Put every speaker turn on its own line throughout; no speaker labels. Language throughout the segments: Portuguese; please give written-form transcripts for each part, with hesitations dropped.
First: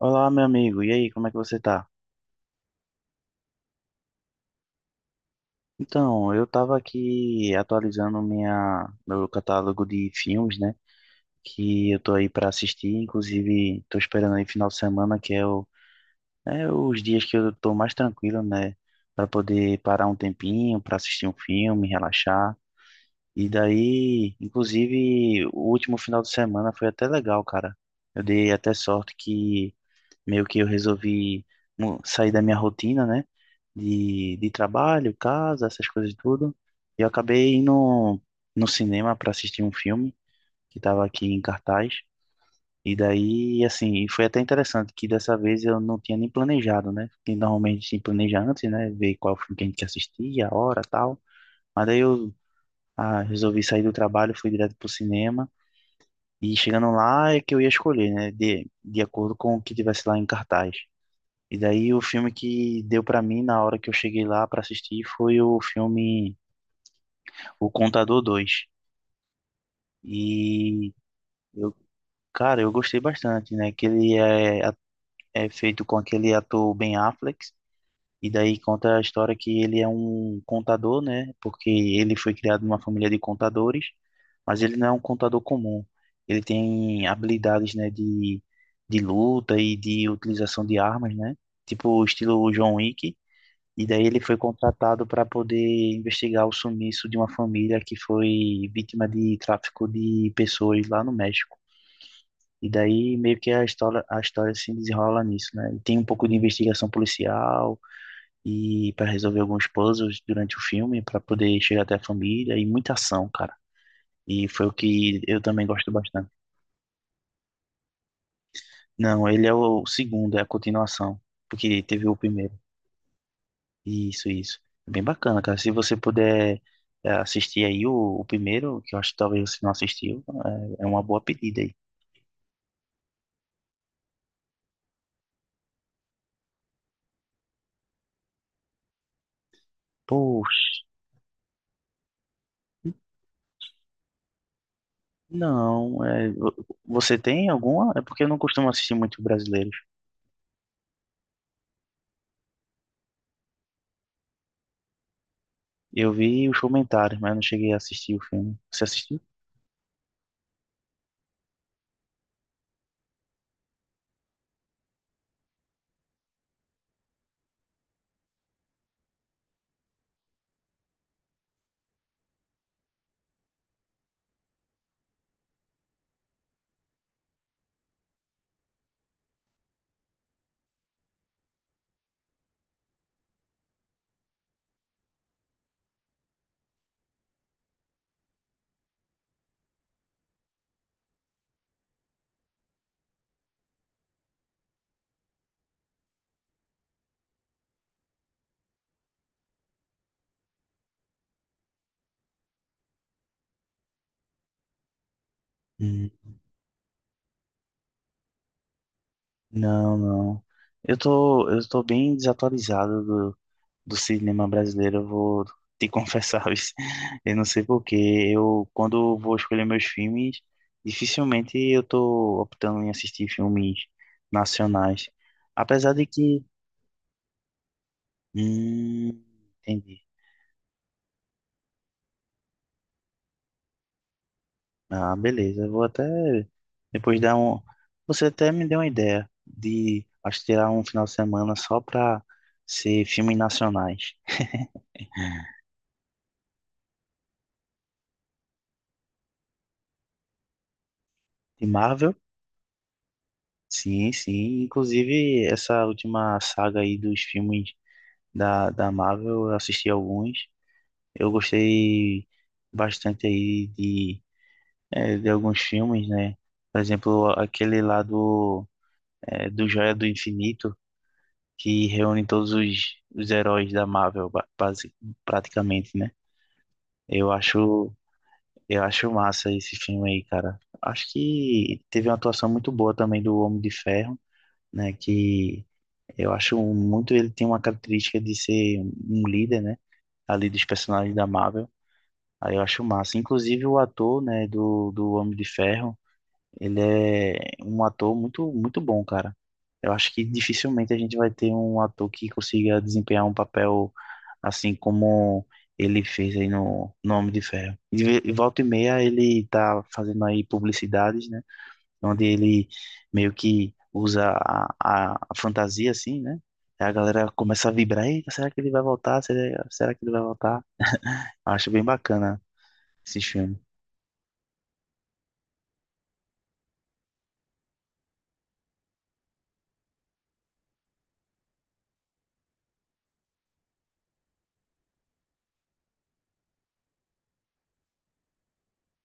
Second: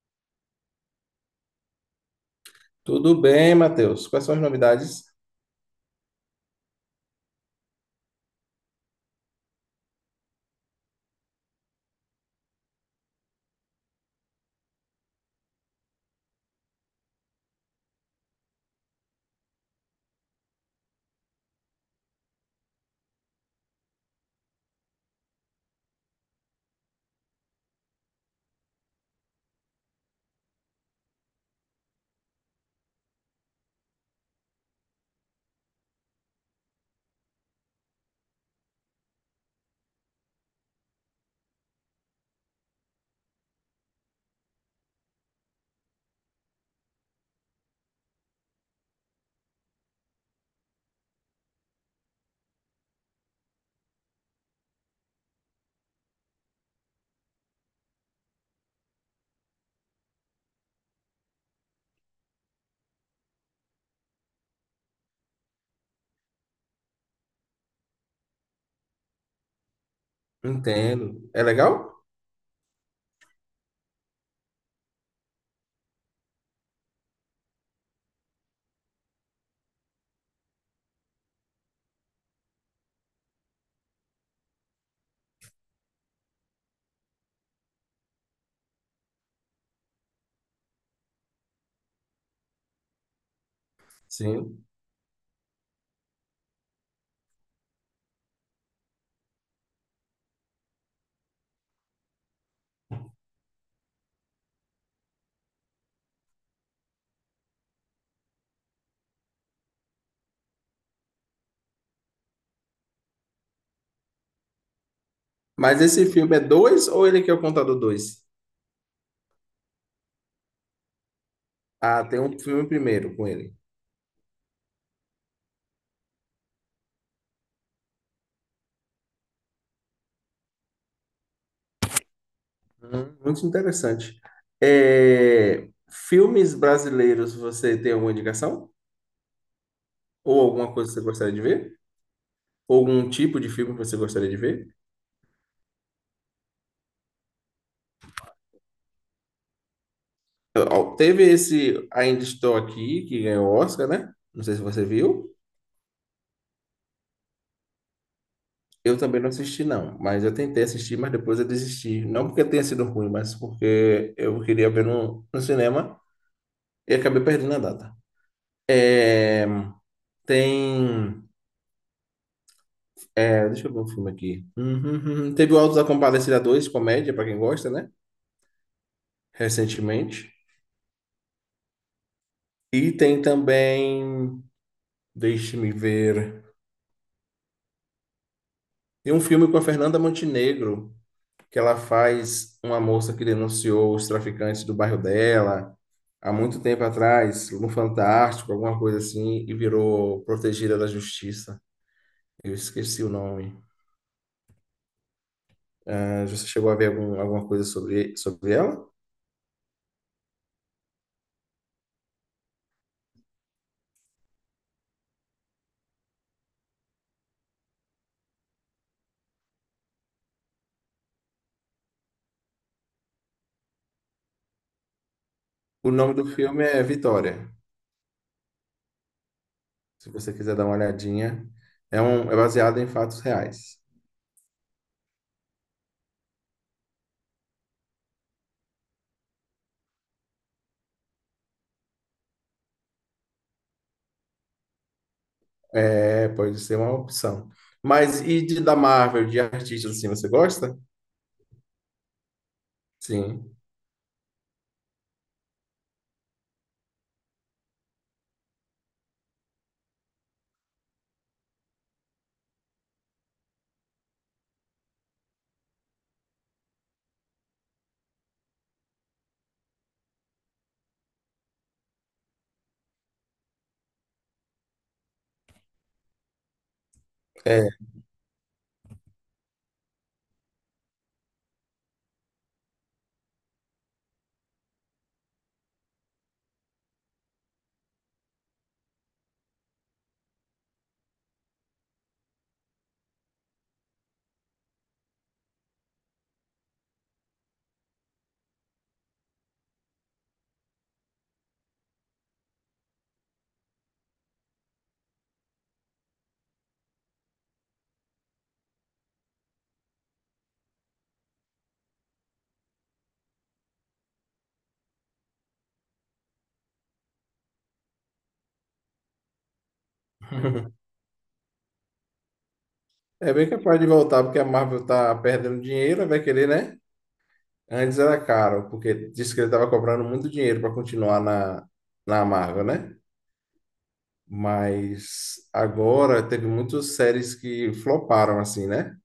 Olá, meu amigo. E aí, como é que você tá?
Tudo bem, Matheus. Quais são as novidades?
Então, eu tava aqui atualizando minha meu catálogo de filmes, né? Que eu tô aí pra assistir, inclusive tô esperando aí final de semana, que é o é os dias que eu tô mais tranquilo, né, pra poder parar um tempinho pra assistir um filme, relaxar. E daí, inclusive, o último final de semana foi até legal, cara. Eu dei até sorte que meio que eu resolvi sair da minha rotina, né? De trabalho, casa, essas coisas tudo. E eu acabei indo no cinema para assistir um filme que estava aqui em cartaz. E daí, assim, foi até interessante que dessa vez eu não tinha nem planejado, né? Porque normalmente se planeja antes, né? Ver qual filme que a gente quer assistir, a hora, tal. Mas daí eu resolvi sair do trabalho, fui direto pro cinema. E chegando lá é que eu ia escolher, né? De acordo com o que tivesse lá em cartaz. E daí o filme que deu pra mim na hora que eu cheguei lá pra assistir foi o filme O Contador 2. E
Entendo. É
eu,
legal?
cara, eu gostei bastante, né? Que ele é, a- É feito com aquele ator Ben Affleck. E daí conta a história que ele é um contador, né? Porque ele foi criado numa família de contadores, mas ele não é um contador comum. Ele tem habilidades, né, de luta e de utilização de armas, né? Tipo o estilo John Wick. E daí ele foi
Sim.
contratado para poder investigar o sumiço de uma família que foi vítima de tráfico de pessoas lá no México. E daí meio que a história se desenrola nisso, né? E tem um pouco de investigação policial e para resolver alguns puzzles durante o filme para poder chegar até a família e muita ação, cara. E foi o que eu também
Mas
gosto
esse
bastante.
filme é dois ou ele que é o contador dois?
Não, ele é o segundo, é a continuação, porque
Ah,
teve o
tem um
primeiro.
filme primeiro com ele.
Isso, isso. É bem bacana, cara. Se você puder assistir o primeiro, que eu acho que talvez você não assistiu, é uma boa pedida aí.
Muito interessante. É, filmes brasileiros, você tem alguma indicação? Ou alguma
Poxa,
coisa que você gostaria de ver? Ou algum tipo de filme que você gostaria de ver?
não. Você tem alguma? É porque eu não costumo assistir muito brasileiros.
Ó, teve esse Ainda Estou Aqui, que ganhou o Oscar, né? Não sei se você viu.
Eu vi os comentários, mas eu não cheguei a assistir o filme. Você
Eu
assistiu?
também não assisti, não, mas eu tentei assistir, mas depois eu desisti. Não porque tenha sido ruim, mas porque eu queria ver no, cinema e acabei perdendo a data. É, tem. É, deixa eu ver um filme aqui. Uhum, uhum. Teve o Auto da Compadecida 2, comédia, pra quem gosta, né? Recentemente. E tem também. Deixe-me ver. Tem um filme com a Fernanda Montenegro, que ela faz uma moça que denunciou os traficantes do bairro dela há muito tempo atrás, no Fantástico, alguma coisa assim, e virou protegida da justiça. Eu esqueci o nome.
Hum.
Ah, você chegou a ver alguma coisa sobre ela?
Não, não. Eu tô bem desatualizado do cinema brasileiro, eu vou te confessar, isso. Eu não sei por quê. Eu, quando eu vou escolher meus filmes, dificilmente eu tô optando em assistir filmes nacionais.
O
Apesar de
nome do
que.
filme é Vitória.
Hum, entendi.
Se você quiser dar uma olhadinha, é, um, é baseado em fatos reais.
Ah, beleza. Eu vou até depois dar um. Você até me deu uma ideia de acho que tirar um final de semana só pra ser filmes nacionais.
É, pode ser uma opção. Mas e de, da Marvel, de artistas assim, você gosta?
De Marvel?
Sim.
Sim, sim. Inclusive, essa última saga aí dos filmes da Marvel, eu assisti alguns. Eu gostei bastante aí de alguns filmes, né? Por exemplo, aquele lá do Joia do Infinito, que reúne os heróis da Marvel, praticamente, né? Eu
É.
acho, eu acho massa esse filme aí, cara. Acho que teve uma atuação muito boa também do Homem de Ferro, né? Que eu acho muito, ele tem uma característica de ser um líder, né? Ali dos personagens da Marvel. Aí eu acho massa. Inclusive o ator, né, do Homem de Ferro, ele é um ator muito bom, cara. Eu acho que dificilmente a gente vai ter um ator que consiga desempenhar um papel assim como ele fez aí no Homem de Ferro. E e volta e meia ele tá fazendo aí publicidades, né, onde ele meio que usa a fantasia, assim, né? Aí a galera começa a vibrar, eita, será que ele vai voltar? Será que ele vai voltar? Acho bem bacana esse
É bem
filme.
capaz de voltar, porque a Marvel tá perdendo dinheiro, vai querer, né? Antes era caro, porque disse que ele estava cobrando muito dinheiro para continuar na, na Marvel, né? Mas agora teve muitas séries que floparam, assim, né?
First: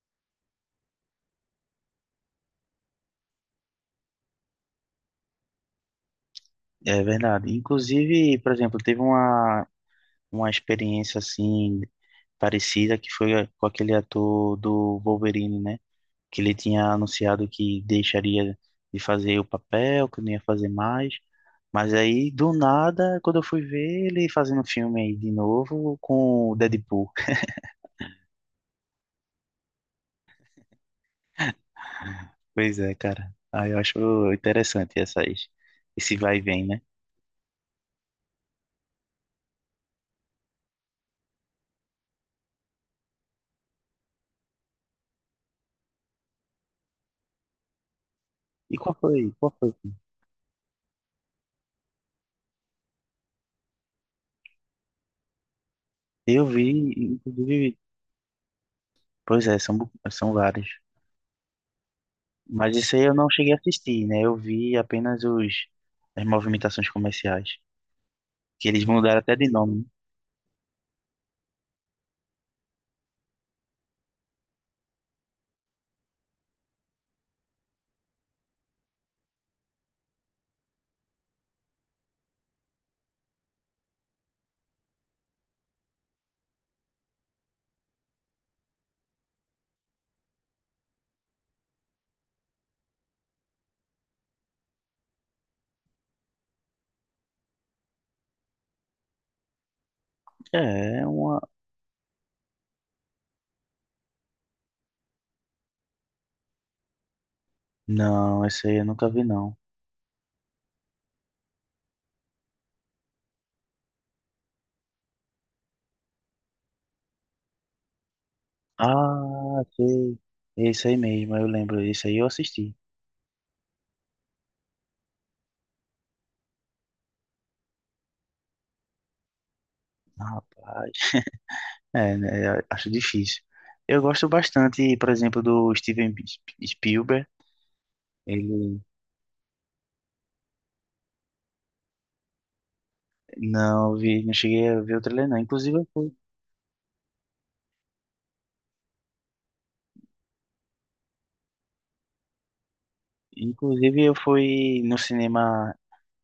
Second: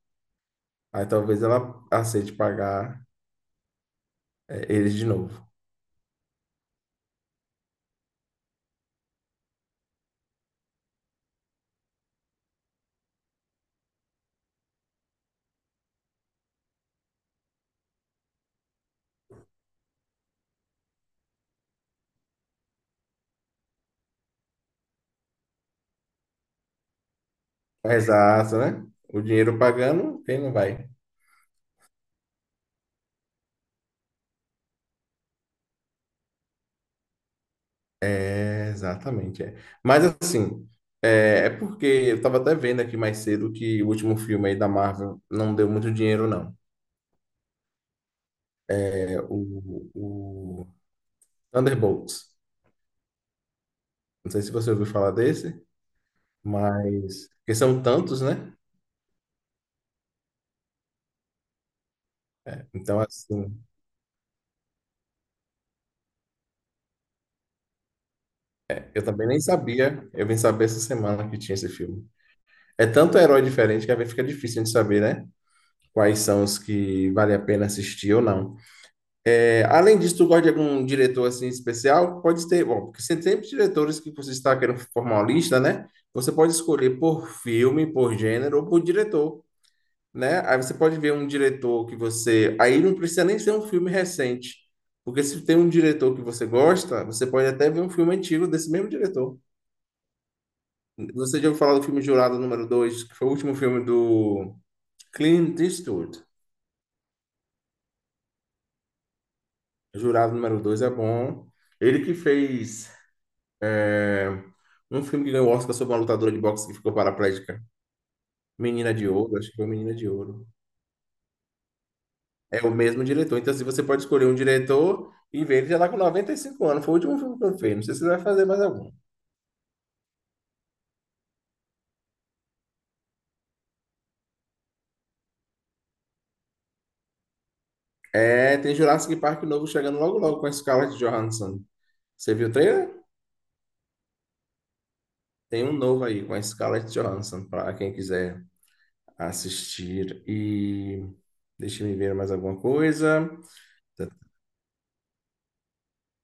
Aí talvez ela aceite pagar é, eles de novo.
É verdade. Inclusive, por exemplo, uma experiência assim parecida que foi com aquele ator do Wolverine, né? Que ele tinha anunciado que deixaria de fazer o papel, que não ia fazer mais. Mas aí, do nada, quando eu fui ver ele fazendo filme aí de novo com o Deadpool.
Exato, né? O dinheiro pagando, quem não vai?
Pois é, cara. Aí eu acho interessante esse vai e vem, né?
É, exatamente, é. Mas assim, é, é porque eu estava até vendo aqui mais cedo que o último filme aí da Marvel não deu muito dinheiro, não.
E qual
É
foi? Qual foi?
o Thunderbolts. Não sei se você ouviu falar desse,
Eu vi,
mas porque
inclusive,
são tantos, né?
pois é, são vários. Mas isso
Então,
aí eu não cheguei a
assim,
assistir, né? Eu vi apenas as movimentações comerciais. Que eles
eu
mudaram
também
até
nem
de nome.
sabia. Eu vim saber essa semana que tinha esse filme. É tanto herói diferente que às vezes fica difícil de saber, né? Quais são os que vale a pena assistir ou não. É, além disso, tu gosta de algum diretor assim especial? Pode ter, bom, porque tem sempre diretores que você está querendo formar uma lista, né? Você pode escolher por filme, por gênero ou por diretor. Né? Aí você pode ver um diretor que você. Aí não precisa nem ser um filme recente. Porque se tem um diretor que você gosta, você pode até ver um filme antigo desse mesmo diretor.
É,
Você
uma.
já ouviu falar do filme Jurado número Dois, que foi o último filme do Clint Eastwood.
Não, esse aí eu nunca vi, não.
Jurado número Dois é bom. Ele que fez é, um filme que ganhou o Oscar sobre uma lutadora de boxe que ficou paraplégica. Menina de Ouro, acho que
Ah,
foi Menina de
sei.
Ouro.
Esse aí mesmo, eu lembro. Esse aí eu
É o
assisti.
mesmo diretor. Então, se você pode escolher um diretor e ver, ele já tá com 95 anos. Foi o último filme que eu fiz. Não sei se ele vai fazer mais algum.
Rapaz. É, né? Acho difícil. Eu gosto bastante, por exemplo, do Steven Spielberg.
É, tem
Ele.
Jurassic Park novo chegando logo logo com a Scarlett Johansson. Você viu o trailer?
Não, eu vi, não cheguei a ver o trailer, não.
Tem um
Inclusive, eu
novo
fui.
aí com a Scarlett Johansson para quem quiser assistir. E deixa eu ver mais alguma coisa.
Inclusive, eu fui no cinema,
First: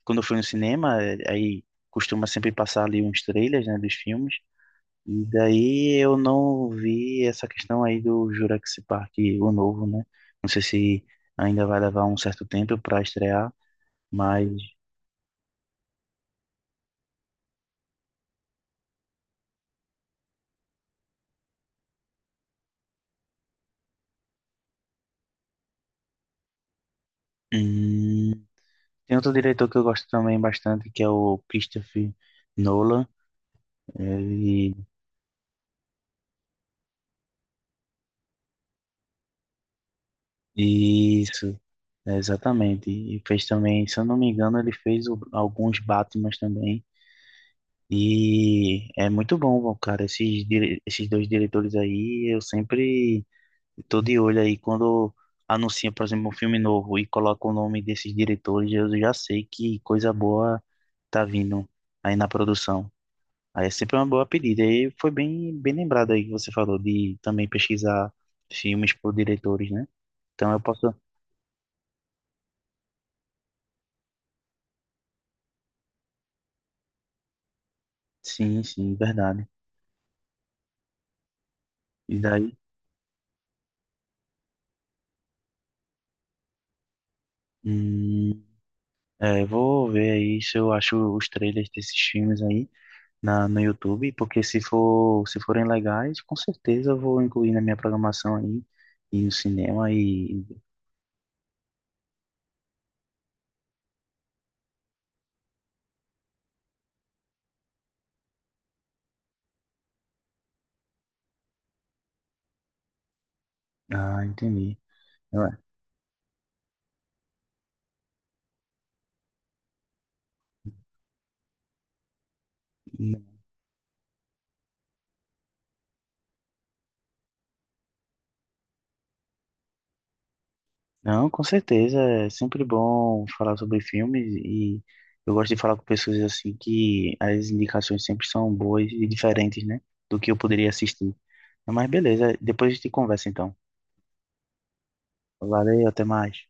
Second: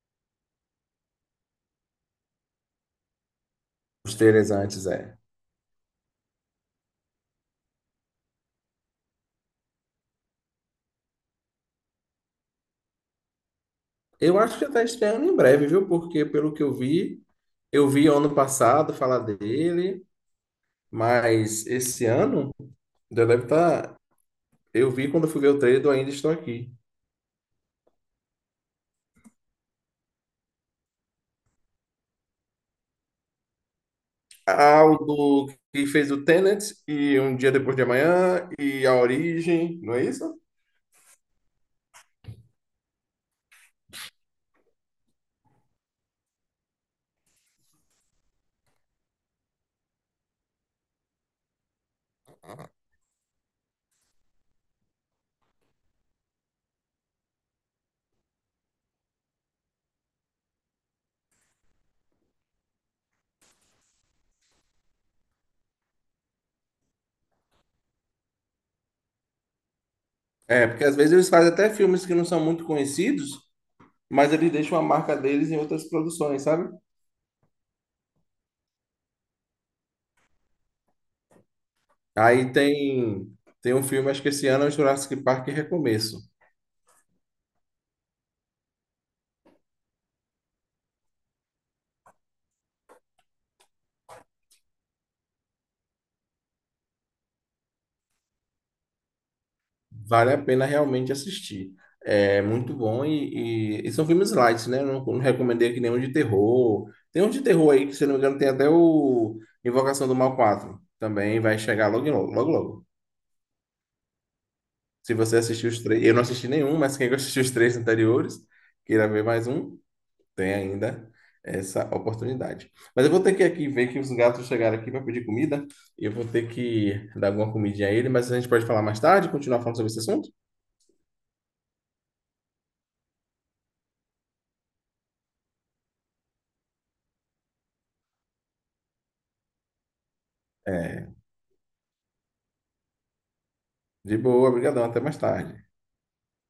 quando eu fui no cinema, aí costuma sempre passar ali uns trailers, né, dos
Os
filmes.
trailers antes é.
E daí eu não vi essa questão aí do Jurassic Park, o novo, né? Não sei se ainda vai levar um certo tempo para estrear,
Eu
mas
acho que já tá estreando em breve, viu? Porque pelo que eu vi ano passado falar dele, mas esse ano já deve estar. Eu vi quando eu fui ver o trailer do Ainda Estou Aqui.
hum, tem outro diretor que eu gosto também bastante, que é o Christopher Nolan. Ele,
Ao do que fez o Tenet e Um Dia Depois de Amanhã e A Origem, não é isso?
isso, é, exatamente. E fez também, se eu não me engano, ele fez alguns Batmans também. E é muito bom, cara. Esses dois diretores aí, eu sempre tô de olho aí. Quando anuncia, por exemplo, um filme novo e coloca o nome desses diretores, eu já sei que coisa boa tá vindo aí na produção. Aí é sempre uma boa pedida. E foi bem lembrado aí que você falou de também pesquisar filmes por diretores, né? Então eu
É, porque
posso.
às vezes eles fazem até filmes que não são muito conhecidos, mas eles deixam a marca deles em outras produções, sabe?
Sim, sim, verdade. E daí?
Aí tem um filme, acho que esse ano é o Jurassic Park Recomeço.
Hum, é, vou ver aí se eu acho os trailers desses filmes aí, no YouTube, porque se forem legais, com certeza eu vou incluir na minha programação aí, e no cinema
Vale a
e...
pena realmente assistir. É muito bom e são filmes light, né? Eu não, não recomendei aqui nenhum de terror. Tem um de terror aí que, se não me engano, tem até o Invocação do Mal 4. Também vai chegar logo, em logo, logo, logo.
Ah, entendi.
Se você
Eu-
assistiu os três, eu não assisti nenhum, mas quem assistiu os três anteriores, queira ver mais um, tem ainda essa oportunidade. Mas eu vou ter que aqui ver que os gatos chegaram aqui para pedir comida. E eu vou ter que dar alguma comidinha a ele, mas a gente pode falar mais tarde, continuar falando sobre esse assunto?
Não, com certeza, é sempre bom falar sobre filmes e eu gosto de falar com pessoas assim que as indicações sempre são boas e diferentes, né, do que eu poderia
É,
assistir. Mas beleza, depois a gente conversa então.
de boa, obrigadão, até mais tarde.
Valeu, até mais.